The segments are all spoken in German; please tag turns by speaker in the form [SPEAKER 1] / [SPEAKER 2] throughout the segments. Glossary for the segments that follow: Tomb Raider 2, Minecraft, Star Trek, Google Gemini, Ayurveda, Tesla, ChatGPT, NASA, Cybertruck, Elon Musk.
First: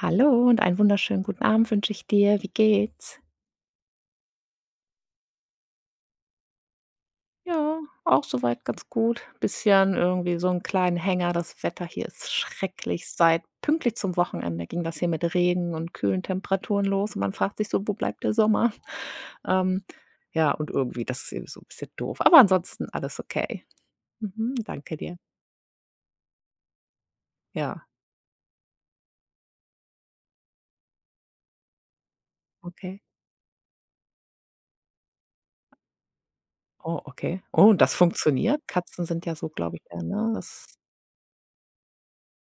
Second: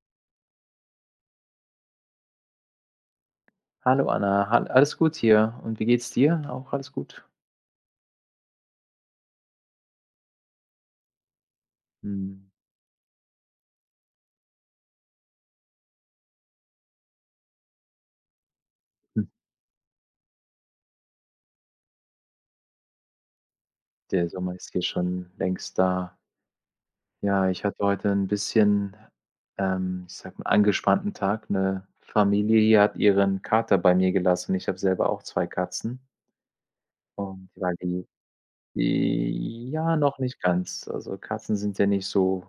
[SPEAKER 1] Hallo und einen wunderschönen guten Abend wünsche ich dir. Wie geht's?
[SPEAKER 2] Hallo Anna, hal alles gut hier. Und wie geht's dir? Auch alles gut?
[SPEAKER 1] Ja, auch soweit ganz gut. Bisschen irgendwie so 'n kleinen Hänger. Das Wetter hier ist
[SPEAKER 2] Mhm.
[SPEAKER 1] schrecklich. Seit pünktlich zum Wochenende ging das hier mit Regen und kühlen Temperaturen los und man fragt sich so: „Wo bleibt der Sommer?“
[SPEAKER 2] Hm,
[SPEAKER 1] Ähm, ja, und irgendwie das ist eben so 'n bisschen doof. Aber ansonsten alles okay.
[SPEAKER 2] der
[SPEAKER 1] Mhm,
[SPEAKER 2] Sommer ist hier
[SPEAKER 1] danke dir.
[SPEAKER 2] schon längst da. Ja, ich hatte
[SPEAKER 1] Ja.
[SPEAKER 2] heute ein bisschen, ich sag mal, angespannten Tag. Eine Familie hier hat
[SPEAKER 1] Okay.
[SPEAKER 2] ihren Kater bei mir gelassen. Ich habe selber auch 2 Katzen
[SPEAKER 1] Oh, okay.
[SPEAKER 2] und
[SPEAKER 1] Oh,
[SPEAKER 2] weil
[SPEAKER 1] und das
[SPEAKER 2] die
[SPEAKER 1] funktioniert? Katzen sind ja so,
[SPEAKER 2] die
[SPEAKER 1] glaube ich,
[SPEAKER 2] ja,
[SPEAKER 1] eher,
[SPEAKER 2] noch
[SPEAKER 1] ne?
[SPEAKER 2] nicht
[SPEAKER 1] Das
[SPEAKER 2] ganz. Also, Katzen sind ja nicht so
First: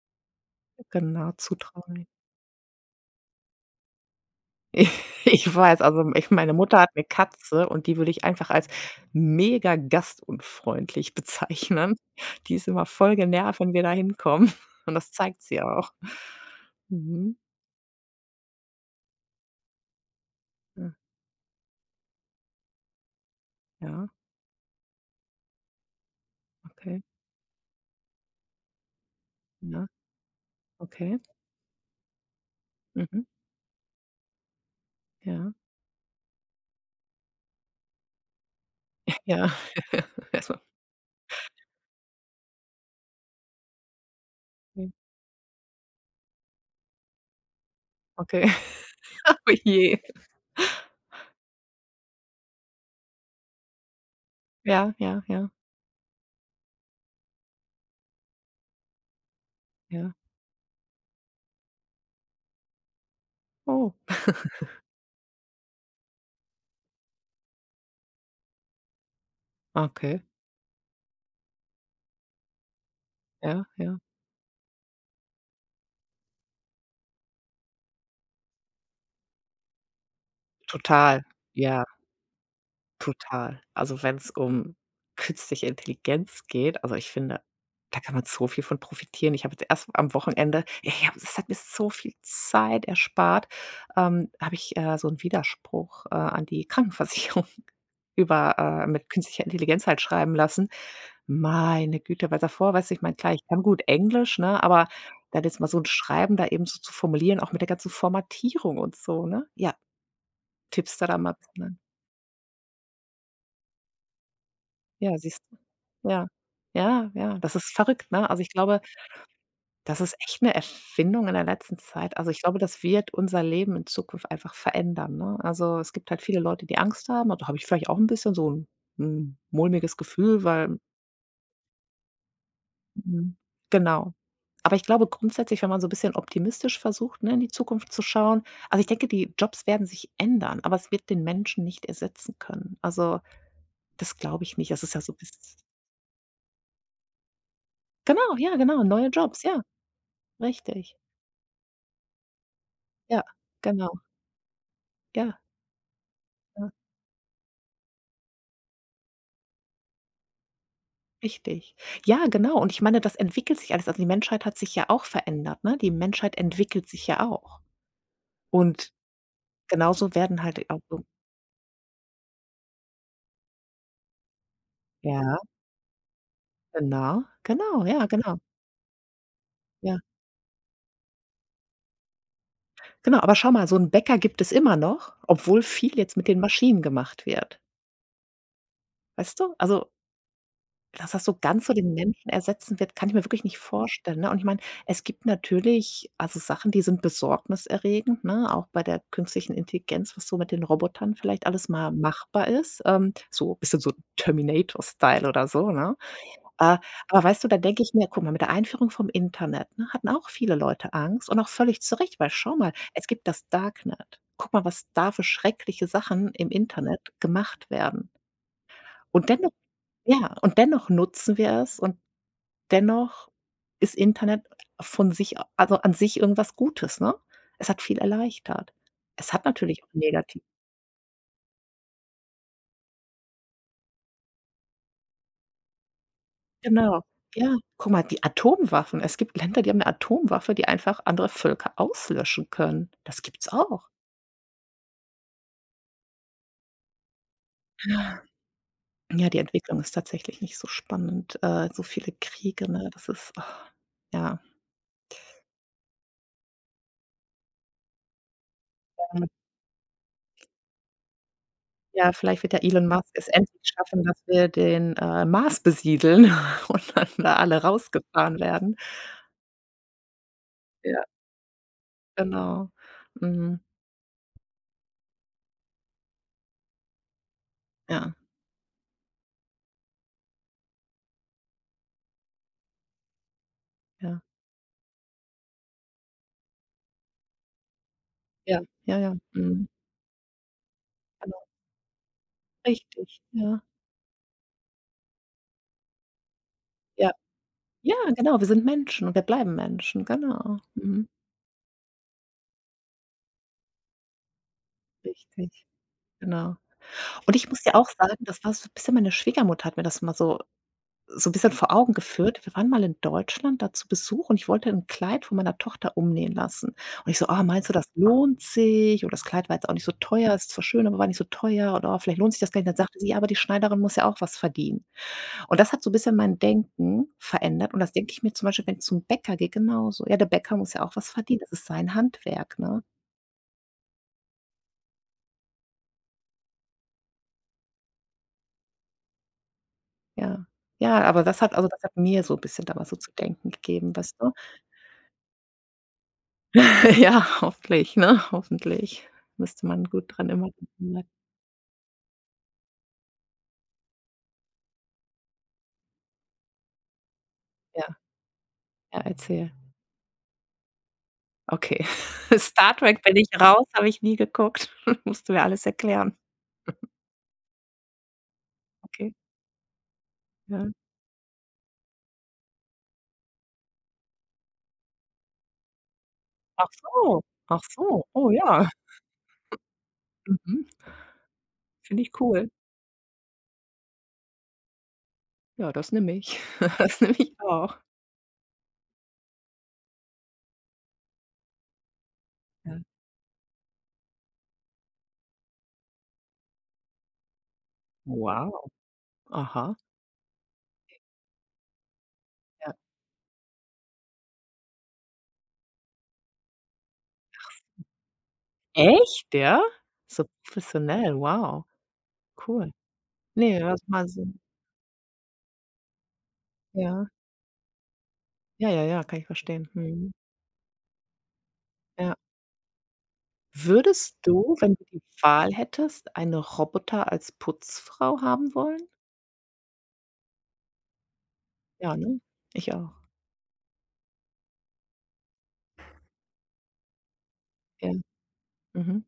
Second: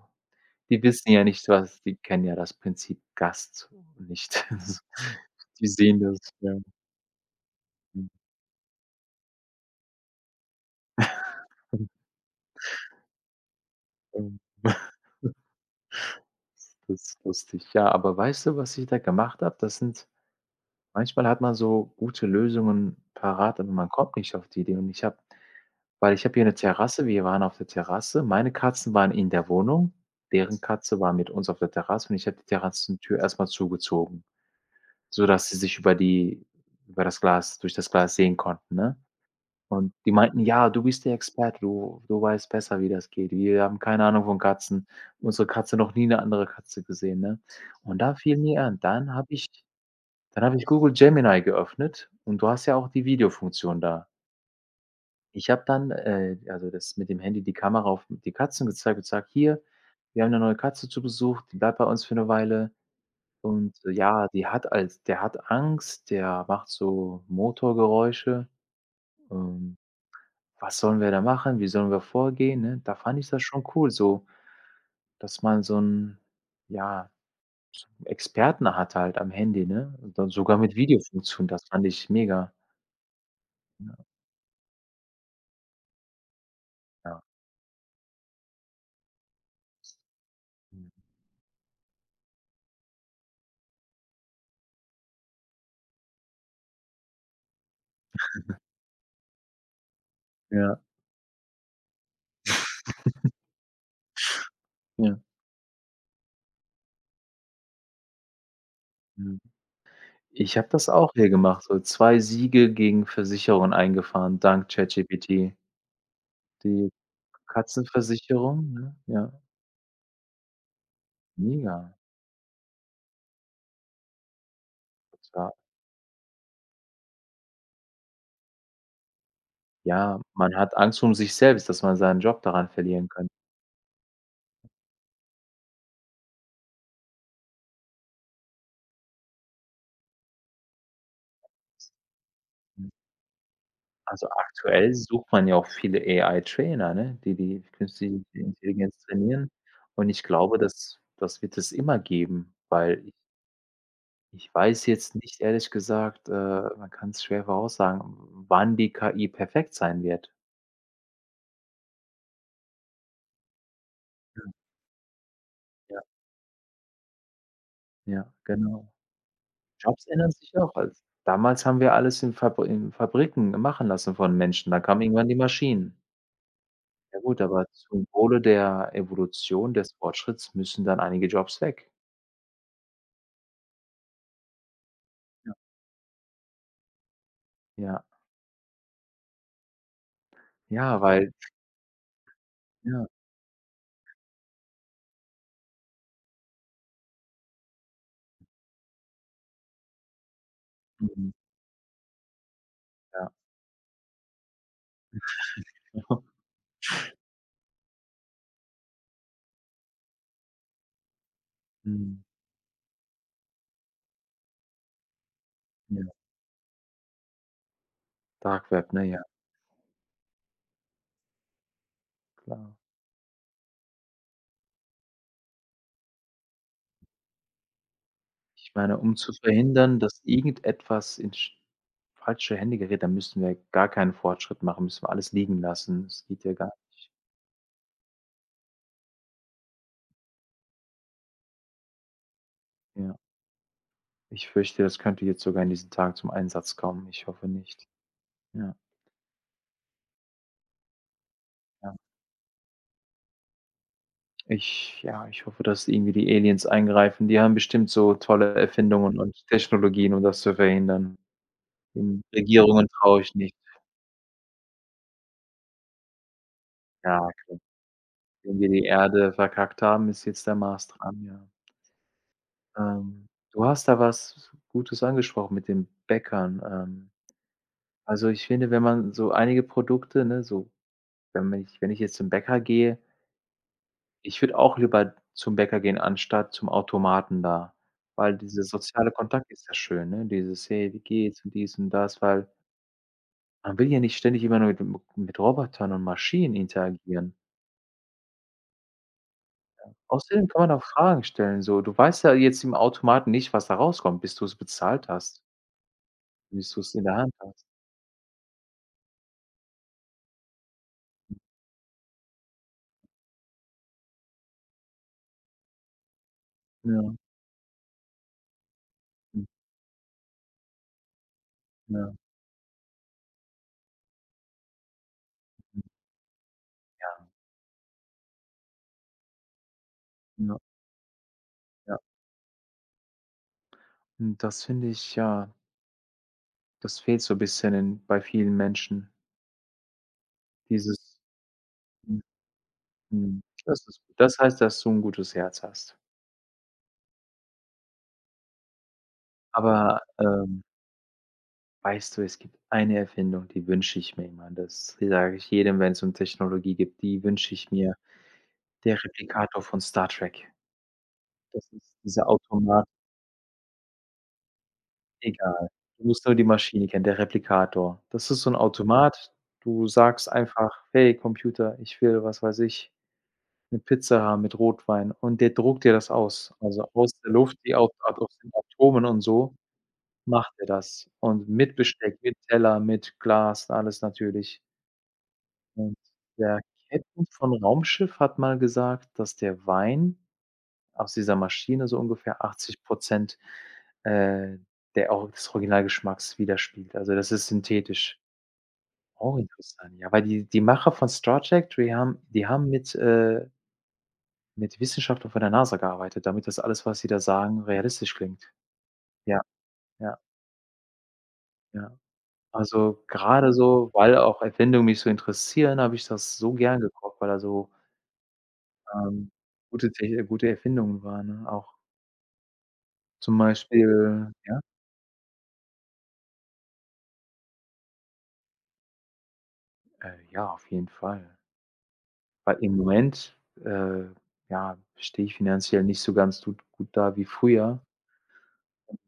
[SPEAKER 2] die wissen ja
[SPEAKER 1] genau,
[SPEAKER 2] nicht, was die
[SPEAKER 1] zutraulich.
[SPEAKER 2] kennen ja das Prinzip Gast nicht.
[SPEAKER 1] Ich ich
[SPEAKER 2] Die
[SPEAKER 1] weiß,
[SPEAKER 2] sehen
[SPEAKER 1] also,
[SPEAKER 2] das,
[SPEAKER 1] ich
[SPEAKER 2] ja.
[SPEAKER 1] meine Mutter hat 'ne Katze und die würde ich einfach als mega gastunfreundlich bezeichnen. Die ist immer voll genervt, wenn wir da hinkommen und das zeigt sie ja auch.
[SPEAKER 2] Das ist
[SPEAKER 1] Mhm.
[SPEAKER 2] lustig. Ja, aber weißt du, was ich da gemacht habe? Das sind
[SPEAKER 1] Äh,
[SPEAKER 2] manchmal hat man so gute Lösungen parat, aber man
[SPEAKER 1] ja,
[SPEAKER 2] kommt nicht auf die Idee. Und ich habe weil ich habe hier eine
[SPEAKER 1] okay.
[SPEAKER 2] Terrasse, wir waren auf der Terrasse. Meine Katzen waren in der
[SPEAKER 1] Ja,
[SPEAKER 2] Wohnung, deren Katze war
[SPEAKER 1] okay.
[SPEAKER 2] mit uns auf der Terrasse und ich habe die Terrassentür
[SPEAKER 1] Mhm.
[SPEAKER 2] erst mal zugezogen, sodass
[SPEAKER 1] Ja.
[SPEAKER 2] sie sich über die über das Glas durch das Glas sehen konnten, ne?
[SPEAKER 1] Ja.
[SPEAKER 2] Und die meinten:
[SPEAKER 1] Erst mal
[SPEAKER 2] „Ja, du bist der Experte, du weißt besser, wie das geht. Wir haben keine Ahnung von Katzen.
[SPEAKER 1] mhm,
[SPEAKER 2] Unsere Katze noch nie eine andere Katze gesehen“, ne? Und da fiel
[SPEAKER 1] okay.
[SPEAKER 2] mir ein,
[SPEAKER 1] Oh je.
[SPEAKER 2] dann habe ich Google Gemini geöffnet und du hast ja auch die Videofunktion da.
[SPEAKER 1] Ja, ja, ja,
[SPEAKER 2] Ich habe dann, also das mit dem Handy die Kamera auf die Katzen gezeigt und gesagt: „Hier,
[SPEAKER 1] ja.
[SPEAKER 2] wir haben eine neue Katze zu Besuch, die bleibt bei uns für eine Weile und
[SPEAKER 1] Oh,
[SPEAKER 2] ja, die hat als der hat Angst, der macht so Motorgeräusche, ähm,
[SPEAKER 1] okay.
[SPEAKER 2] was sollen wir da machen? Wie sollen wir vorgehen, ne? Da fand ich das schon
[SPEAKER 1] Ja,
[SPEAKER 2] cool
[SPEAKER 1] ja.
[SPEAKER 2] so, dass man so 'n, ja, Experten hat halt am Handy, ne? Und dann sogar mit
[SPEAKER 1] Total.
[SPEAKER 2] Videofunktion, das
[SPEAKER 1] Ja.
[SPEAKER 2] fand ich mega.
[SPEAKER 1] Total.
[SPEAKER 2] Ja,
[SPEAKER 1] Also, wenn es um künstliche Intelligenz geht also, ich
[SPEAKER 2] ja.
[SPEAKER 1] finde, da kann man so viel von profitieren. Ich habe jetzt erst am Wochenende
[SPEAKER 2] Mhm.
[SPEAKER 1] ich habe es hat mir so viel Zeit erspart, habe ich, so einen Widerspruch, an die Krankenversicherung über mit künstlicher Intelligenz halt schreiben lassen.
[SPEAKER 2] Ja,
[SPEAKER 1] Meine Güte, weil davor weiß ich ich meine, klar, ich kann gut Englisch, ne, aber
[SPEAKER 2] ja,
[SPEAKER 1] dann jetzt mal so ein Schreiben da eben so zu formulieren, auch mit der ganzen Formatierung und so,
[SPEAKER 2] mhm.
[SPEAKER 1] ne? Ja,
[SPEAKER 2] Ich habe das
[SPEAKER 1] Tipps da
[SPEAKER 2] auch
[SPEAKER 1] da
[SPEAKER 2] hier
[SPEAKER 1] mal.
[SPEAKER 2] gemacht, so 2 Siege gegen Versicherungen eingefahren, dank
[SPEAKER 1] Ja, siehst
[SPEAKER 2] ChatGPT.
[SPEAKER 1] du? Ja.
[SPEAKER 2] Die
[SPEAKER 1] Ja, ja, das ist verrückt, ne? Also, ich
[SPEAKER 2] Katzenversicherung,
[SPEAKER 1] glaube,
[SPEAKER 2] ne? Ja,
[SPEAKER 1] das ist echt eine Erfindung in der letzten
[SPEAKER 2] mega.
[SPEAKER 1] Zeit. Also, ich glaube, das wird unser Leben in Zukunft einfach verändern,
[SPEAKER 2] Das
[SPEAKER 1] ne?
[SPEAKER 2] war
[SPEAKER 1] Also, es gibt halt viele Leute, die Angst haben und da habe ich vielleicht auch ein bisschen so ein 'n mulmiges
[SPEAKER 2] ja,
[SPEAKER 1] Gefühl,
[SPEAKER 2] man
[SPEAKER 1] weil
[SPEAKER 2] hat Angst um sich selbst, dass man seinen Job daran verlieren könnte.
[SPEAKER 1] mhm, genau. Aber ich glaube grundsätzlich, wenn man so ein bisschen optimistisch versucht, ne, in die Zukunft zu schauen also, ich denke, die Jobs werden sich ändern, aber es wird den Menschen nicht ersetzen können.
[SPEAKER 2] Ne?
[SPEAKER 1] Also, das
[SPEAKER 2] Also,
[SPEAKER 1] glaube ich nicht. Das
[SPEAKER 2] aktuell
[SPEAKER 1] ist ja so bis
[SPEAKER 2] sucht man ja auch viele AI-Trainer, ne, die die künstliche
[SPEAKER 1] genau, ja, genau,
[SPEAKER 2] Intelligenz
[SPEAKER 1] neue Jobs,
[SPEAKER 2] trainieren.
[SPEAKER 1] ja.
[SPEAKER 2] Und ich glaube,
[SPEAKER 1] Richtig.
[SPEAKER 2] das wird es immer geben, weil ich
[SPEAKER 1] Ja, genau.
[SPEAKER 2] ich weiß jetzt
[SPEAKER 1] Ja,
[SPEAKER 2] nicht, ehrlich gesagt,
[SPEAKER 1] ja,
[SPEAKER 2] man kann es schwer voraussagen, wann die KI perfekt sein wird.
[SPEAKER 1] richtig. Ja, genau. Und ich meine, das entwickelt sich alles. Also, die Menschheit
[SPEAKER 2] Mhm,
[SPEAKER 1] hat sich ja auch verändert, ne? Die
[SPEAKER 2] ja,
[SPEAKER 1] Menschheit entwickelt sich ja auch.
[SPEAKER 2] ja,
[SPEAKER 1] Und
[SPEAKER 2] genau. Jobs
[SPEAKER 1] genauso
[SPEAKER 2] ändern
[SPEAKER 1] werden
[SPEAKER 2] sich
[SPEAKER 1] halt
[SPEAKER 2] auch.
[SPEAKER 1] auch
[SPEAKER 2] Als
[SPEAKER 1] so
[SPEAKER 2] damals haben wir alles in Fabriken machen lassen von Menschen, dann kamen irgendwann die
[SPEAKER 1] ja,
[SPEAKER 2] Maschinen. Ja
[SPEAKER 1] genau,
[SPEAKER 2] gut, aber
[SPEAKER 1] genau, ja,
[SPEAKER 2] zum
[SPEAKER 1] genau,
[SPEAKER 2] Wohle der Evolution, des
[SPEAKER 1] ja.
[SPEAKER 2] Fortschritts müssen dann einige Jobs weg.
[SPEAKER 1] Genau, aber schau mal, so 'n Bäcker gibt es immer noch,
[SPEAKER 2] Ja.
[SPEAKER 1] obwohl viel jetzt mit den Maschinen gemacht wird,
[SPEAKER 2] Ja.
[SPEAKER 1] weißt du? Also
[SPEAKER 2] Ja,
[SPEAKER 1] dass das
[SPEAKER 2] weil
[SPEAKER 1] so ganz so den Menschen ersetzen wird,
[SPEAKER 2] ja,
[SPEAKER 1] kann ich mir wirklich nicht vorstellen, ne? Und ich meine, es gibt natürlich, also, Sachen, die sind besorgniserregend, ne, auch bei der künstlichen Intelligenz, was so mit den Robotern
[SPEAKER 2] mhm,
[SPEAKER 1] vielleicht alles mal machbar ist,
[SPEAKER 2] ja.
[SPEAKER 1] so ein bisschen so Terminator-Style oder so, ne? Äh, aber weißt du, da denke ich mir: „Guck mal, mit der Einführung vom Internet, ne, hatten auch viele Leute Angst und auch völlig zu Recht,
[SPEAKER 2] Mhm,
[SPEAKER 1] weil schau mal, es gibt das Darknet. Guck mal, was da für schreckliche
[SPEAKER 2] ja,
[SPEAKER 1] Sachen im Internet gemacht werden.
[SPEAKER 2] Dark Web, ne, ja,
[SPEAKER 1] Und dennoch ja, und dennoch nutzen wir es und
[SPEAKER 2] klar.
[SPEAKER 1] dennoch ist Internet von sich a also, an sich irgendwas Gutes, ne? Es hat viel
[SPEAKER 2] Ich
[SPEAKER 1] erleichtert.
[SPEAKER 2] meine, um
[SPEAKER 1] Es
[SPEAKER 2] zu
[SPEAKER 1] hat natürlich auch
[SPEAKER 2] verhindern, dass
[SPEAKER 1] negativ
[SPEAKER 2] irgendetwas in sch falsche Hände gerät, dann müssten wir gar keinen Fortschritt machen, müssen wir alles liegen lassen. Das geht ja gar
[SPEAKER 1] genau.
[SPEAKER 2] nicht.
[SPEAKER 1] Ja, guck mal, die Atomwaffen. Es gibt Länder, die haben eine Atomwaffe, die einfach andere Völker auslöschen können.
[SPEAKER 2] Ja.
[SPEAKER 1] Das gibt's auch.
[SPEAKER 2] Ich fürchte, das könnte jetzt sogar in diesen Tagen zum Einsatz kommen. Ich hoffe nicht.
[SPEAKER 1] Ja,
[SPEAKER 2] Ja,
[SPEAKER 1] ja, die Entwicklung ist tatsächlich nicht so spannend. So
[SPEAKER 2] ja.
[SPEAKER 1] viele Kriege, ne? Das ist ah, ja.
[SPEAKER 2] Ich hoffe, dass irgendwie die Aliens eingreifen. Die haben bestimmt so tolle Erfindungen und Technologien, um das zu verhindern.
[SPEAKER 1] Ja,
[SPEAKER 2] Den
[SPEAKER 1] vielleicht wird der
[SPEAKER 2] Regierungen
[SPEAKER 1] Elon Musk
[SPEAKER 2] traue
[SPEAKER 1] es
[SPEAKER 2] ich nicht.
[SPEAKER 1] endlich schaffen, dass wir den, Mars besiedeln und dann
[SPEAKER 2] Ja,
[SPEAKER 1] da
[SPEAKER 2] klar.
[SPEAKER 1] alle rausgefahren
[SPEAKER 2] Wenn wir
[SPEAKER 1] werden.
[SPEAKER 2] die Erde verkackt haben, ist jetzt der Mars
[SPEAKER 1] Ja.
[SPEAKER 2] dran, ja.
[SPEAKER 1] Genau.
[SPEAKER 2] Ähm,
[SPEAKER 1] Mhm.
[SPEAKER 2] du hast da was Gutes angesprochen mit den Bäckern.
[SPEAKER 1] Ja,
[SPEAKER 2] Also, ich finde, wenn man so einige Produkte, ne, so wenn man ich wenn ich jetzt zum Bäcker gehe
[SPEAKER 1] ja,
[SPEAKER 2] ich würde auch lieber zum Bäcker gehen, anstatt zum Automaten da, weil
[SPEAKER 1] ja,
[SPEAKER 2] dieser
[SPEAKER 1] ja, ja.
[SPEAKER 2] soziale Kontakt
[SPEAKER 1] Mhm.
[SPEAKER 2] ist ja schön, ne? Dieses: „Hey, wie geht's?“
[SPEAKER 1] Genau,
[SPEAKER 2] und dies und das, weil
[SPEAKER 1] richtig. Ja,
[SPEAKER 2] man will ja nicht ständig immer nur mit Robotern und Maschinen
[SPEAKER 1] ja.
[SPEAKER 2] interagieren.
[SPEAKER 1] Ja, genau, wir sind Menschen und wir bleiben Menschen,
[SPEAKER 2] Außerdem
[SPEAKER 1] genau.
[SPEAKER 2] kann man auch
[SPEAKER 1] Mhm.
[SPEAKER 2] Fragen stellen, so. Du weißt ja jetzt im Automaten nicht, was da rauskommt, bis du's bezahlt hast,
[SPEAKER 1] Richtig, genau.
[SPEAKER 2] bis du's in der Hand
[SPEAKER 1] Und ich muss
[SPEAKER 2] hast.
[SPEAKER 1] dir auch sagen, das war so 'n bisschen meine Schwiegermutter hat mir das mal so so 'n bisschen vor Augen geführt. Wir waren mal in Deutschland da zu Besuch und ich wollte 'n Kleid von meiner Tochter umnähen lassen. Und
[SPEAKER 2] Ja,
[SPEAKER 1] ich so: „Ah, meinst du, das lohnt sich?“ Und das
[SPEAKER 2] hm,
[SPEAKER 1] Kleid war jetzt auch nicht so teuer, ist zwar schön, aber war nicht so teuer und, oh,
[SPEAKER 2] ja,
[SPEAKER 1] vielleicht lohnt sich das gar nicht. Dann sagte sie: „Ja, aber die Schneiderin muss ja auch was verdienen.“ Und das hat so 'n bisschen mein Denken
[SPEAKER 2] ja,
[SPEAKER 1] verändert und das denke ich mir zum Beispiel, wenn ich zum Bäcker gehe, genauso. Ja, der Bäcker
[SPEAKER 2] ja,
[SPEAKER 1] muss ja auch was verdienen, das ist sein
[SPEAKER 2] ja.
[SPEAKER 1] Handwerk, ne?
[SPEAKER 2] Und das finde ich ja, das fehlt so bisschen in bei vielen Menschen,
[SPEAKER 1] Ja. Ja,
[SPEAKER 2] dieses
[SPEAKER 1] aber das hat also, das hat
[SPEAKER 2] mhm,
[SPEAKER 1] mir so ein bisschen damals so zu
[SPEAKER 2] mhm.
[SPEAKER 1] denken
[SPEAKER 2] Das
[SPEAKER 1] gegeben,
[SPEAKER 2] ist
[SPEAKER 1] weißt du?
[SPEAKER 2] das heißt, dass du 'n gutes Herz hast.
[SPEAKER 1] Ja, hoffentlich, ne? Hoffentlich. Müsste man
[SPEAKER 2] Aber,
[SPEAKER 1] gut dran immer denken bleiben.
[SPEAKER 2] weißt du, es gibt eine Erfindung, die wünsche ich mir immer. Das sage ich jedem, wenn's um Technologie geht, die wünsche ich
[SPEAKER 1] Ja,
[SPEAKER 2] mir.
[SPEAKER 1] ja,
[SPEAKER 2] Der
[SPEAKER 1] erzähl.
[SPEAKER 2] Replikator von Star Trek. Das
[SPEAKER 1] Okay.
[SPEAKER 2] ist dieser
[SPEAKER 1] Star
[SPEAKER 2] Automat
[SPEAKER 1] Trek bin ich raus, habe ich nie geguckt. Musst du mir alles
[SPEAKER 2] egal. Du
[SPEAKER 1] erklären.
[SPEAKER 2] musst nur die Maschine kennen, der Replikator. Das ist so 'n
[SPEAKER 1] Okay,
[SPEAKER 2] Automat. Du sagst
[SPEAKER 1] ja.
[SPEAKER 2] einfach: „Hey Computer, ich will, was weiß ich, 'ne Pizza haben mit Rotwein.“ Und der druckt dir das aus.
[SPEAKER 1] Ach
[SPEAKER 2] Also, aus
[SPEAKER 1] so,
[SPEAKER 2] der Luft,
[SPEAKER 1] ach
[SPEAKER 2] die
[SPEAKER 1] so. Oh
[SPEAKER 2] aus den
[SPEAKER 1] ja.
[SPEAKER 2] Atomen und so macht er
[SPEAKER 1] Mhm.
[SPEAKER 2] das. Und mit
[SPEAKER 1] Finde ich
[SPEAKER 2] Besteck, mit
[SPEAKER 1] cool.
[SPEAKER 2] Teller, mit Glas, alles natürlich.
[SPEAKER 1] Ja, das
[SPEAKER 2] Und
[SPEAKER 1] nehme ich.
[SPEAKER 2] der
[SPEAKER 1] Das nehme
[SPEAKER 2] Captain
[SPEAKER 1] ich
[SPEAKER 2] von
[SPEAKER 1] auch.
[SPEAKER 2] Raumschiff hat mal gesagt, dass der Wein aus dieser Maschine so ungefähr 80
[SPEAKER 1] Ja.
[SPEAKER 2] äh, der auch des Originalgeschmacks widerspiegelt. Also, das ist synthetisch.
[SPEAKER 1] Wow,
[SPEAKER 2] Auch
[SPEAKER 1] aha.
[SPEAKER 2] interessant, ja, weil die die Macher von Star Trek, die haben
[SPEAKER 1] Ja.
[SPEAKER 2] mit Wissenschaftlern von der NASA gearbeitet, damit das alles, was sie da sagen, realistisch klingt.
[SPEAKER 1] Echt,
[SPEAKER 2] Ja,
[SPEAKER 1] ja?
[SPEAKER 2] ja,
[SPEAKER 1] So professionell, wow,
[SPEAKER 2] ja.
[SPEAKER 1] cool.
[SPEAKER 2] Also, gerade
[SPEAKER 1] Ne, das
[SPEAKER 2] so,
[SPEAKER 1] mal
[SPEAKER 2] weil
[SPEAKER 1] so
[SPEAKER 2] auch Erfindungen mich so interessieren, habe ich das so gern
[SPEAKER 1] ja.
[SPEAKER 2] geguckt, weil da so,
[SPEAKER 1] Ja, ja, ja, kann ich
[SPEAKER 2] ähm,
[SPEAKER 1] verstehen.
[SPEAKER 2] gute
[SPEAKER 1] Mhm.
[SPEAKER 2] Techn gute Erfindungen waren, ne? Auch
[SPEAKER 1] Ja.
[SPEAKER 2] zum
[SPEAKER 1] Würdest
[SPEAKER 2] Beispiel
[SPEAKER 1] du,
[SPEAKER 2] ja?
[SPEAKER 1] wenn du die Wahl hättest, einen Roboter als Putzfrau haben wollen?
[SPEAKER 2] Ja, auf jeden Fall.
[SPEAKER 1] Ja, ne?
[SPEAKER 2] Weil
[SPEAKER 1] Ich
[SPEAKER 2] im
[SPEAKER 1] auch.
[SPEAKER 2] Moment, äh, ja, stehe ich finanziell nicht so ganz gut gut da wie früher.
[SPEAKER 1] Ja.
[SPEAKER 2] Und
[SPEAKER 1] Mhm.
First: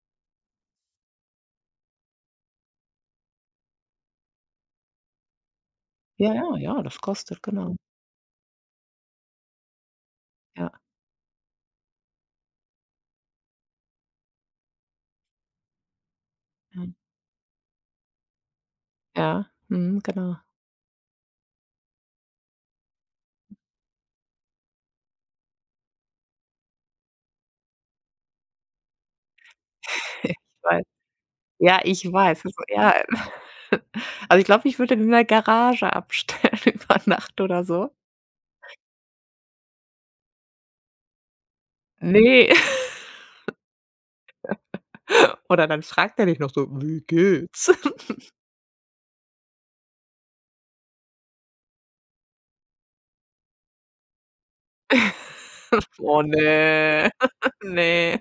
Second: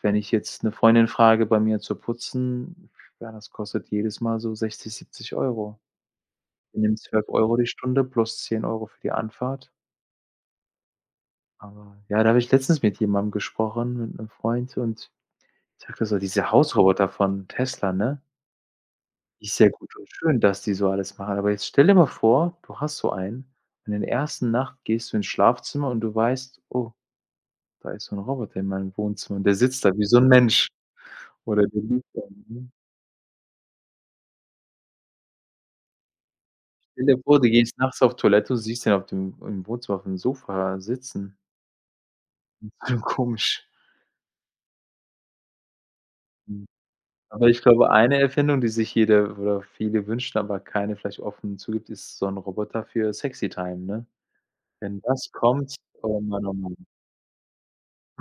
[SPEAKER 2] wenn ich jetzt 'ne Freundin frage, bei mir zu putzen, ja, das kostet jedes Mal so 60, 70 €.
[SPEAKER 1] Ja, ja,
[SPEAKER 2] Wir
[SPEAKER 1] ja,
[SPEAKER 2] nehmen
[SPEAKER 1] das
[SPEAKER 2] 12
[SPEAKER 1] kostet,
[SPEAKER 2] Euro die
[SPEAKER 1] genau.
[SPEAKER 2] Stunde plus 10 € für die Anfahrt.
[SPEAKER 1] Ja,
[SPEAKER 2] Aber ja, da habe ich letztens mit jemandem gesprochen, mit 'nem Freund und sagte so: „Diese
[SPEAKER 1] ja.
[SPEAKER 2] Hausroboter von Tesla, ne?
[SPEAKER 1] Ja,
[SPEAKER 2] Ist ja gut
[SPEAKER 1] mhm,
[SPEAKER 2] und
[SPEAKER 1] genau.
[SPEAKER 2] schön, dass die so alles machen, aber jetzt stell dir mal vor, du hast so einen und in der ersten Nacht gehst du ins Schlafzimmer und du weißt: ‚Oh, da ist so 'n Roboter in meinem Wohnzimmer, der sitzt da wie so 'n
[SPEAKER 1] Ich
[SPEAKER 2] Mensch
[SPEAKER 1] weiß.
[SPEAKER 2] oder
[SPEAKER 1] Ja,
[SPEAKER 2] der liegt
[SPEAKER 1] ich
[SPEAKER 2] da,
[SPEAKER 1] weiß. Also,
[SPEAKER 2] ne?
[SPEAKER 1] ja. Also, ich glaube, ich würde den in der Garage abstellen über
[SPEAKER 2] Stell dir vor,
[SPEAKER 1] Nacht
[SPEAKER 2] du
[SPEAKER 1] oder
[SPEAKER 2] gehst
[SPEAKER 1] so.
[SPEAKER 2] nachts auf Toilette und siehst den auf dem im Wohnzimmer aufm Sofa sitzen.
[SPEAKER 1] Ne.
[SPEAKER 2] So komisch.
[SPEAKER 1] Oder dann fragt er dich noch
[SPEAKER 2] Mhm.
[SPEAKER 1] so: „Wie
[SPEAKER 2] Aber ich
[SPEAKER 1] geht's?“
[SPEAKER 2] glaube, eine Erfindung, die sich jeder oder viele wünschen, aber keine vielleicht offen zugibt, ist so 'n Roboter für Sexy Time, ne? Wenn das kommt, oh
[SPEAKER 1] Oh
[SPEAKER 2] Mann, oh Mann.
[SPEAKER 1] ne, ne.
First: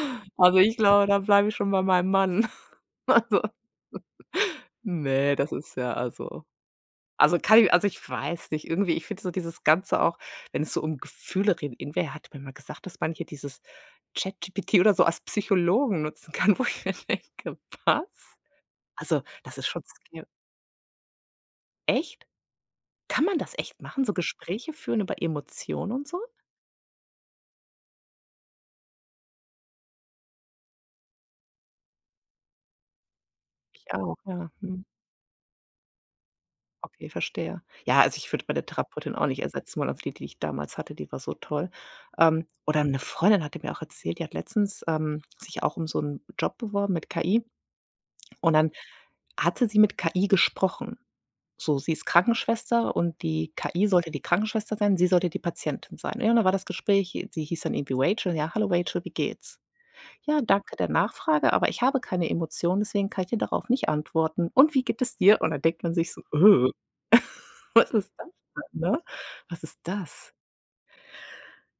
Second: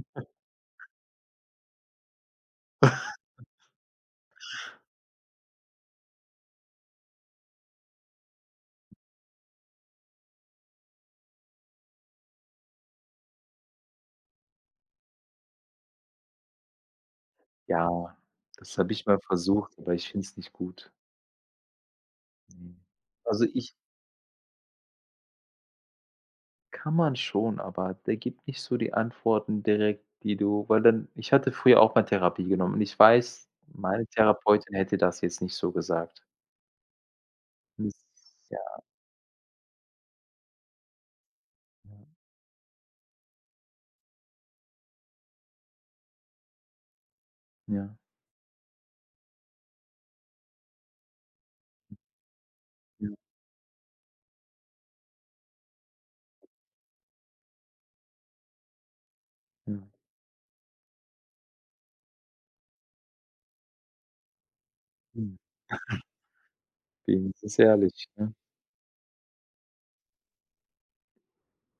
[SPEAKER 1] Also, ich glaube, da bleibe ich schon bei meinem Mann. Also, ne, das ist ja also, kann ich also, ich weiß nicht, irgendwie ich finde so dieses Ganze auch, wenn es so um Gefühle reden irgendwer hat mir mal gesagt, dass man hier dieses ChatGPT oder so als Psychologen nutzen kann, wo ich mir denke:
[SPEAKER 2] Ja,
[SPEAKER 1] „Was?“
[SPEAKER 2] das habe ich mal
[SPEAKER 1] Also, das ist
[SPEAKER 2] versucht,
[SPEAKER 1] schon
[SPEAKER 2] aber ich
[SPEAKER 1] sca
[SPEAKER 2] finde es nicht gut.
[SPEAKER 1] echt?
[SPEAKER 2] Ne.
[SPEAKER 1] Kann man
[SPEAKER 2] Also,
[SPEAKER 1] das
[SPEAKER 2] ich
[SPEAKER 1] echt machen, so Gespräche führen über Emotionen und so?
[SPEAKER 2] kann man schon, aber der gibt nicht so die Antworten direkt, die du weil dann ich hatte früher auch mal Therapie genommen und ich weiß,
[SPEAKER 1] Ich
[SPEAKER 2] meine
[SPEAKER 1] auch, ja.
[SPEAKER 2] Therapeutin
[SPEAKER 1] Mhm.
[SPEAKER 2] hätte das jetzt nicht so gesagt.
[SPEAKER 1] Okay, verstehe.
[SPEAKER 2] Hm,
[SPEAKER 1] Ja, also ich würde
[SPEAKER 2] ja,
[SPEAKER 1] meine Therapeutin auch nicht ersetzen wollen, also die, die ich damals hatte, die war so toll. Oder eine Freundin hatte mir auch erzählt, die hat letztens, sich auch um so einen Job beworben mit KI
[SPEAKER 2] ja,
[SPEAKER 1] und dann hatte sie mit KI gesprochen. So, sie ist Krankenschwester
[SPEAKER 2] ja,
[SPEAKER 1] und die KI sollte die Krankenschwester sein, sie sollte die Patientin sein. Ja, und dann war das Gespräch, sie hieß dann irgendwie Rachel: „Ja, hallo Rachel, wie geht's?“
[SPEAKER 2] ja,
[SPEAKER 1] Ja, danke der Nachfrage, aber ich habe keine Emotionen, deswegen kann ich dir darauf nicht antworten. Und wie geht es
[SPEAKER 2] mhm.
[SPEAKER 1] dir? Und dann denkt man sich so:
[SPEAKER 2] Wenigstens
[SPEAKER 1] was
[SPEAKER 2] ehrlich,
[SPEAKER 1] ist das
[SPEAKER 2] ne?
[SPEAKER 1] denn, ne? Was ist das?“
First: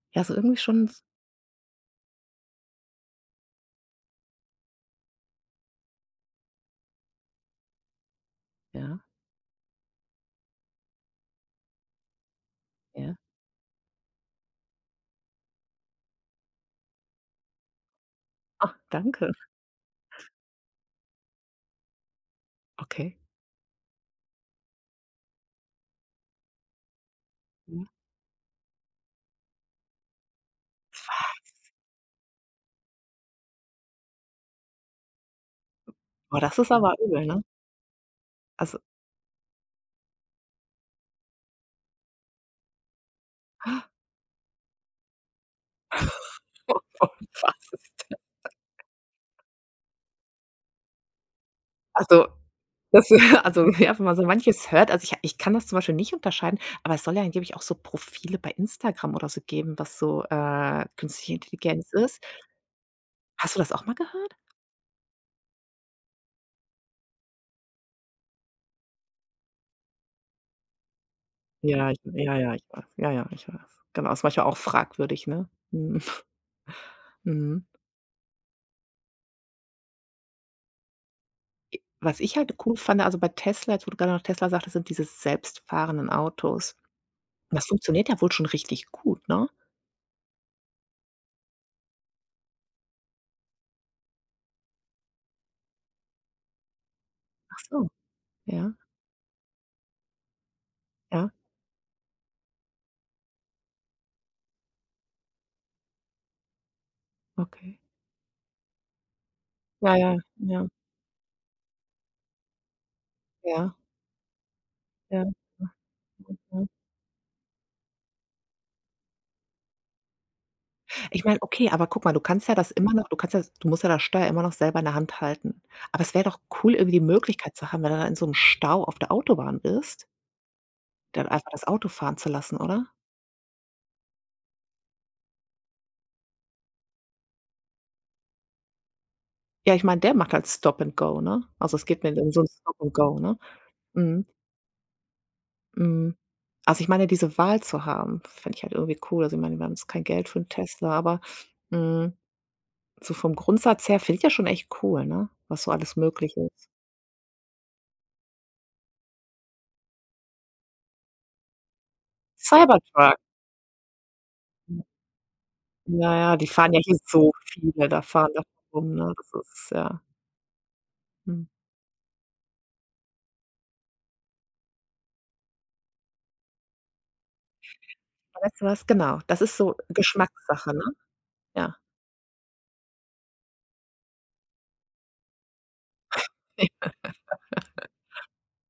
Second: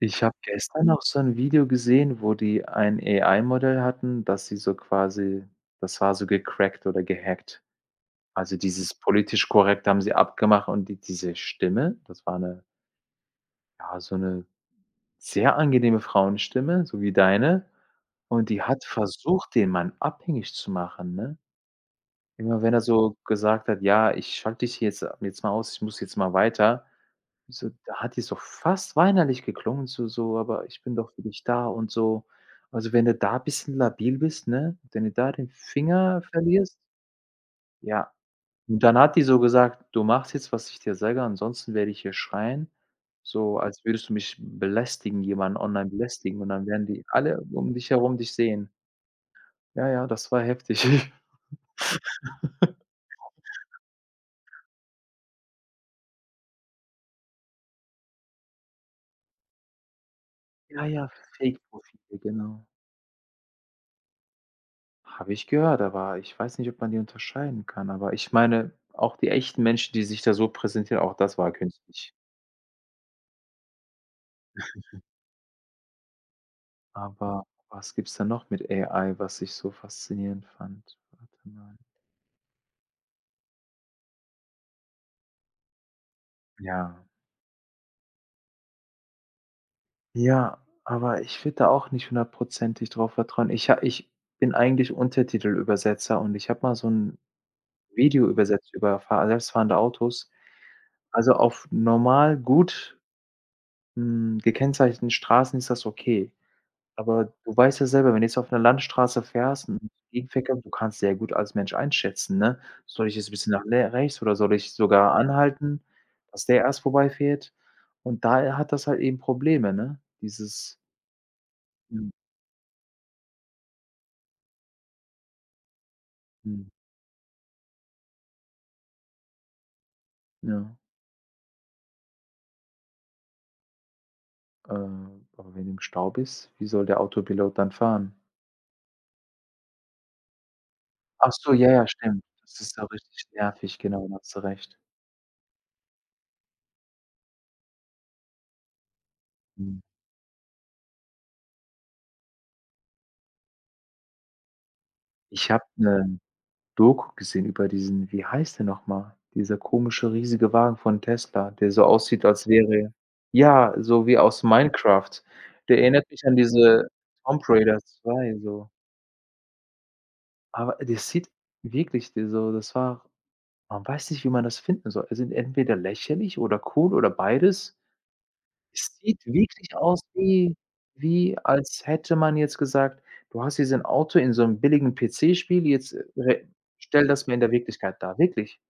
[SPEAKER 2] Ich
[SPEAKER 1] Ja, so
[SPEAKER 2] habe
[SPEAKER 1] irgendwie
[SPEAKER 2] gestern
[SPEAKER 1] schon
[SPEAKER 2] noch
[SPEAKER 1] s
[SPEAKER 2] so 'n Video gesehen, wo die ein AI-Modell hatten, dass sie so quasi das war so gecrackt oder gehackt. Also, dieses
[SPEAKER 1] ja,
[SPEAKER 2] politisch korrekt haben sie abgemacht und die diese Stimme, das war 'ne
[SPEAKER 1] ja.
[SPEAKER 2] ja, so 'ne sehr angenehme Frauenstimme, so wie deine, und die
[SPEAKER 1] Ah,
[SPEAKER 2] hat
[SPEAKER 1] danke.
[SPEAKER 2] versucht, den Mann abhängig zu machen, ne? Immer wenn er
[SPEAKER 1] Okay.
[SPEAKER 2] so gesagt hat: „Ja, ich schalte dich jetzt jetzt mal aus, ich muss jetzt mal weiter.“ So,
[SPEAKER 1] Mhm.
[SPEAKER 2] da hat die so fast weinerlich geklungen, so: „Aber ich bin doch für dich da und so.“ Also, wenn du da bisschen labil bist, ne, wenn du da den Finger
[SPEAKER 1] Boah, das ist
[SPEAKER 2] verlierst
[SPEAKER 1] aber übel, ne?
[SPEAKER 2] ja.
[SPEAKER 1] Also,
[SPEAKER 2] Und dann hat die so gesagt: „Du machst jetzt, was ich dir sage, ansonsten werde ich hier schreien, so als würdest du mich belästigen, jemanden online belästigen und dann werden die alle
[SPEAKER 1] was
[SPEAKER 2] um dich
[SPEAKER 1] ist
[SPEAKER 2] herum
[SPEAKER 1] das?
[SPEAKER 2] dich sehen.“ Ja, ja, das war heftig.
[SPEAKER 1] Also, das also, ja, wenn man so manches hört also, ich kann das zum Beispiel nicht unterscheiden, aber es soll ja angeblich auch so Profile bei Instagram oder so geben, was so,
[SPEAKER 2] Ja, ja,
[SPEAKER 1] künstliche Intelligenz
[SPEAKER 2] Fake-Profile,
[SPEAKER 1] ist.
[SPEAKER 2] genau.
[SPEAKER 1] Hast du das auch mal gehört?
[SPEAKER 2] Habe ich gehört, aber ich weiß nicht, ob man die unterscheiden kann, aber ich meine, auch die echten Menschen, die sich da so präsentieren, auch das war
[SPEAKER 1] Ja, ich
[SPEAKER 2] künstlich.
[SPEAKER 1] ja, ja, ich weiß. Ja, ja, ich weiß. Genau, ist manchmal auch fragwürdig, ne? Mhm.
[SPEAKER 2] Aber
[SPEAKER 1] Mhm.
[SPEAKER 2] was gibt's da noch mit AI, was ich so faszinierend fand? Warte mal.
[SPEAKER 1] I was ich halt cool fand, also bei Tesla, jetzt wo du grade noch Tesla sagtest, sind diese selbstfahrenden Autos.
[SPEAKER 2] Ja.
[SPEAKER 1] Das funktioniert ja wohl schon richtig gut, ne?
[SPEAKER 2] Ja, aber ich würde da auch nicht hundertprozentig drauf vertrauen. Ich bin eigentlich Untertitelübersetzer und ich habe mal so ein
[SPEAKER 1] Ach so,
[SPEAKER 2] Video
[SPEAKER 1] ja,
[SPEAKER 2] übersetzt über fahr selbstfahrende Autos.
[SPEAKER 1] ja,
[SPEAKER 2] Also, auf normal gut, hm, gekennzeichneten Straßen ist das okay. Aber du
[SPEAKER 1] okay.
[SPEAKER 2] weißt ja selber, wenn du jetzt auf 'ner Landstraße fährst und
[SPEAKER 1] Ja, ja,
[SPEAKER 2] Gegenverkehr
[SPEAKER 1] ja,
[SPEAKER 2] du kannst sehr gut als Mensch einschätzen, ne? Soll ich jetzt ein bisschen nach
[SPEAKER 1] ja,
[SPEAKER 2] le rechts oder soll ich sogar
[SPEAKER 1] ja, ja,
[SPEAKER 2] anhalten, dass der
[SPEAKER 1] ja.
[SPEAKER 2] erst vorbeifährt? Und da hat das halt eben Probleme, ne? Dieses
[SPEAKER 1] Ich meine, okay, aber guck
[SPEAKER 2] mhm,
[SPEAKER 1] mal, du kannst ja das immer noch du kannst ja du musst ja das Steuer immer noch selber in der Hand halten. Aber es wäre doch
[SPEAKER 2] mhm.
[SPEAKER 1] cool, irgendwie die Möglichkeit zu haben, wenn du da in so 'nem Stau auf der Autobahn bist,
[SPEAKER 2] Ja,
[SPEAKER 1] dann einfach das Auto fahren zu lassen, oder?
[SPEAKER 2] äh, aber wenn im Staub bist, wie soll der Autopilot dann fahren?
[SPEAKER 1] Ja, ich meine, der macht halt Stop and Go,
[SPEAKER 2] Ach
[SPEAKER 1] ne?
[SPEAKER 2] so, ja,
[SPEAKER 1] Also, es
[SPEAKER 2] ja,
[SPEAKER 1] geht mir
[SPEAKER 2] stimmt.
[SPEAKER 1] dann so 'n
[SPEAKER 2] Das
[SPEAKER 1] Stop
[SPEAKER 2] ist ja
[SPEAKER 1] and Go,
[SPEAKER 2] richtig
[SPEAKER 1] ne?
[SPEAKER 2] nervig, genau, da
[SPEAKER 1] Mhm,
[SPEAKER 2] hast du recht.
[SPEAKER 1] mhm. Also, ich meine, diese Wahl zu haben, fände ich halt irgendwie cool. Also, ich meine, wir haben
[SPEAKER 2] Mhm.
[SPEAKER 1] jetzt kein Geld für 'n Tesla, aber, hm, so vom Grundsatz her finde ich das schon echt cool, ne,
[SPEAKER 2] Ich
[SPEAKER 1] was
[SPEAKER 2] habe
[SPEAKER 1] so alles
[SPEAKER 2] 'ne
[SPEAKER 1] möglich ist.
[SPEAKER 2] Doku gesehen über diesen wie heißt der noch mal? Dieser komische riesige Wagen von Tesla, der so aussieht, als wäre
[SPEAKER 1] Cybertruck.
[SPEAKER 2] ja, so wie aus
[SPEAKER 1] J
[SPEAKER 2] Minecraft. Der erinnert
[SPEAKER 1] ja,
[SPEAKER 2] mich an
[SPEAKER 1] ja, die fahren ja
[SPEAKER 2] diese
[SPEAKER 1] hier so
[SPEAKER 2] Tomb Raider
[SPEAKER 1] viele da fahren
[SPEAKER 2] 2
[SPEAKER 1] da
[SPEAKER 2] so.
[SPEAKER 1] rum, ne? Das ist ja,
[SPEAKER 2] Aber das sieht
[SPEAKER 1] mhm.
[SPEAKER 2] wirklich d so das war man weiß nicht, wie man das finden soll. Also, entweder lächerlich oder cool oder beides.
[SPEAKER 1] Weißt du was?
[SPEAKER 2] Es
[SPEAKER 1] Genau,
[SPEAKER 2] sieht
[SPEAKER 1] das ist so
[SPEAKER 2] wirklich aus wie
[SPEAKER 1] Geschmackssache, ne?
[SPEAKER 2] wie
[SPEAKER 1] Ja.
[SPEAKER 2] als hätte man jetzt gesagt: „Du hast hier so 'n Auto in so 'nem billigen PC-Spiel, jetzt, re stell das mir in der Wirklichkeit dar.“ Wirklich.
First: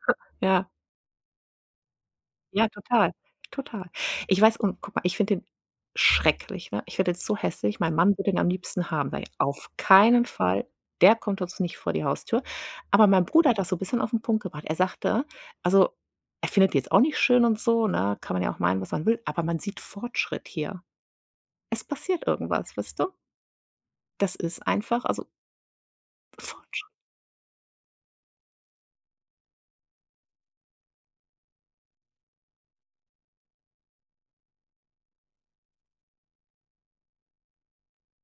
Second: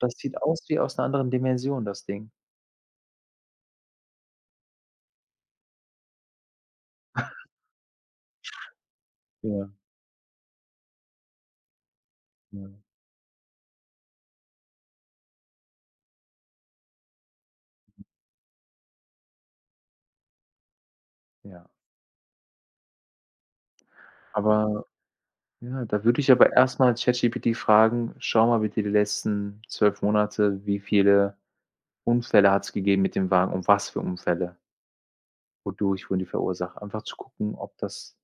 [SPEAKER 2] Das sieht aus
[SPEAKER 1] Ja.
[SPEAKER 2] wie aus 'ner anderen Dimension, das Ding.
[SPEAKER 1] Ja, total, total. Ich weiß und guck mal, ich finde den schrecklich, ne? Ich finde den so hässlich. Mein Mann würde den am liebsten haben. Sage ich: „Auf
[SPEAKER 2] Ja,
[SPEAKER 1] keinen Fall, der kommt uns nicht vor die Haustür.“
[SPEAKER 2] ja,
[SPEAKER 1] Aber mein Bruder hat das so 'n bisschen auf den Punkt gebracht. Er sagte also, er findet die jetzt auch nicht schön und so, ne? Kann man ja auch meinen, was man will, aber man sieht Fortschritt hier.
[SPEAKER 2] ja.
[SPEAKER 1] Es passiert irgendwas, weißt du? Das ist
[SPEAKER 2] Aber
[SPEAKER 1] einfach also
[SPEAKER 2] ja, da würde ich aber erst
[SPEAKER 1] Fortschritt,
[SPEAKER 2] mal ChatGPT fragen: „Schau mal bitte die letzten 12 Monate, wie viele Unfälle hat's gegeben mit dem Wagen und was für Unfälle, wodurch wurden die verursacht?“ Einfach zu gucken, ob das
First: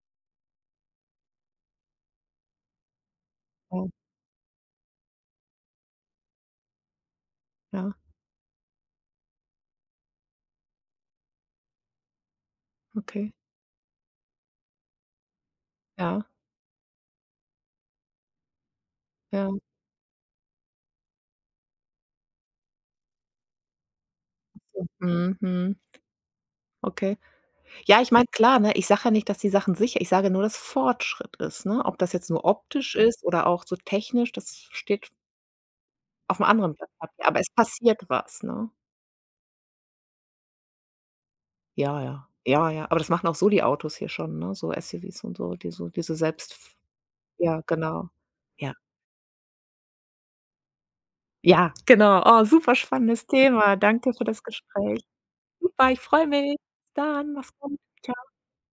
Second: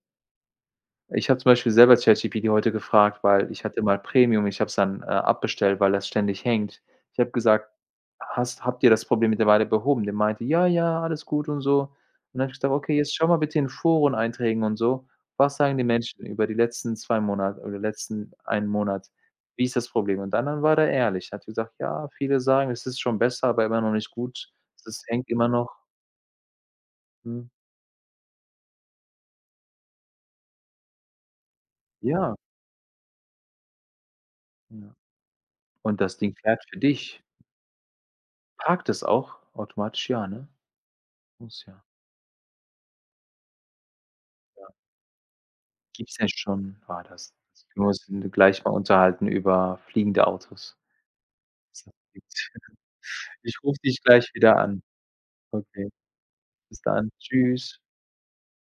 [SPEAKER 2] ich habe zum Beispiel selber ChatGPT heute gefragt, weil ich hatte
[SPEAKER 1] ja,
[SPEAKER 2] mal Premium, ich habe es dann, abbestellt, weil das ständig hängt. Ich habe gesagt:
[SPEAKER 1] ja,
[SPEAKER 2] „Hast habt ihr das Problem mittlerweile behoben?“ Der meinte: „Ja, ja, alles gut und so.“ Und dann habe ich gesagt: „Okay, jetzt schau
[SPEAKER 1] okay,
[SPEAKER 2] mal bitte in Foren-Einträgen und so, was sagen die
[SPEAKER 1] ja,
[SPEAKER 2] Menschen über die letzten 2 Monate oder letzten einen Monat?
[SPEAKER 1] ja,
[SPEAKER 2] Wie ist das Problem?“ Und dann war der ehrlich, hat gesagt: „Ja, viele sagen, es ist schon besser, aber immer noch nicht gut.
[SPEAKER 1] so,
[SPEAKER 2] Es hängt
[SPEAKER 1] mhm,
[SPEAKER 2] immer
[SPEAKER 1] mhm.
[SPEAKER 2] noch.“
[SPEAKER 1] Okay.
[SPEAKER 2] Mhm.
[SPEAKER 1] Ja, ich meine, klar, ne? Ich sage ja nicht, dass die Sachen sicher ich sage nur, dass Fortschritt ist, ne? Ob das jetzt
[SPEAKER 2] Ja,
[SPEAKER 1] nur optisch ist oder auch so technisch, das
[SPEAKER 2] ja.
[SPEAKER 1] steht
[SPEAKER 2] Und das Ding
[SPEAKER 1] auf auf'm
[SPEAKER 2] fährt
[SPEAKER 1] anderen
[SPEAKER 2] für
[SPEAKER 1] Blatt
[SPEAKER 2] dich.
[SPEAKER 1] Papier, aber es passiert was, ne?
[SPEAKER 2] Parkt es auch automatisch? Ja, ne? Muss ja.
[SPEAKER 1] Ja, ja. Ja, ja. Aber das machen auch so die Autos hier schon, ne?
[SPEAKER 2] Ja.
[SPEAKER 1] So SUVs und so, die so diese
[SPEAKER 2] Gibt's ja
[SPEAKER 1] selbst f
[SPEAKER 2] schon war das.
[SPEAKER 1] ja,
[SPEAKER 2] Wir
[SPEAKER 1] genau.
[SPEAKER 2] müssen gleich mal
[SPEAKER 1] Ja.
[SPEAKER 2] unterhalten über fliegende Autos.
[SPEAKER 1] Ja,
[SPEAKER 2] Das
[SPEAKER 1] genau. Oh,
[SPEAKER 2] gibt's.
[SPEAKER 1] super spannendes
[SPEAKER 2] Ich
[SPEAKER 1] Thema.
[SPEAKER 2] rufe dich
[SPEAKER 1] Danke für
[SPEAKER 2] gleich
[SPEAKER 1] das
[SPEAKER 2] wieder an.
[SPEAKER 1] Gespräch.
[SPEAKER 2] Okay,
[SPEAKER 1] Super, ich freue mich.
[SPEAKER 2] bis
[SPEAKER 1] Bis
[SPEAKER 2] dann.
[SPEAKER 1] dann. Mach's gut.
[SPEAKER 2] Tschüss.
[SPEAKER 1] Tschau.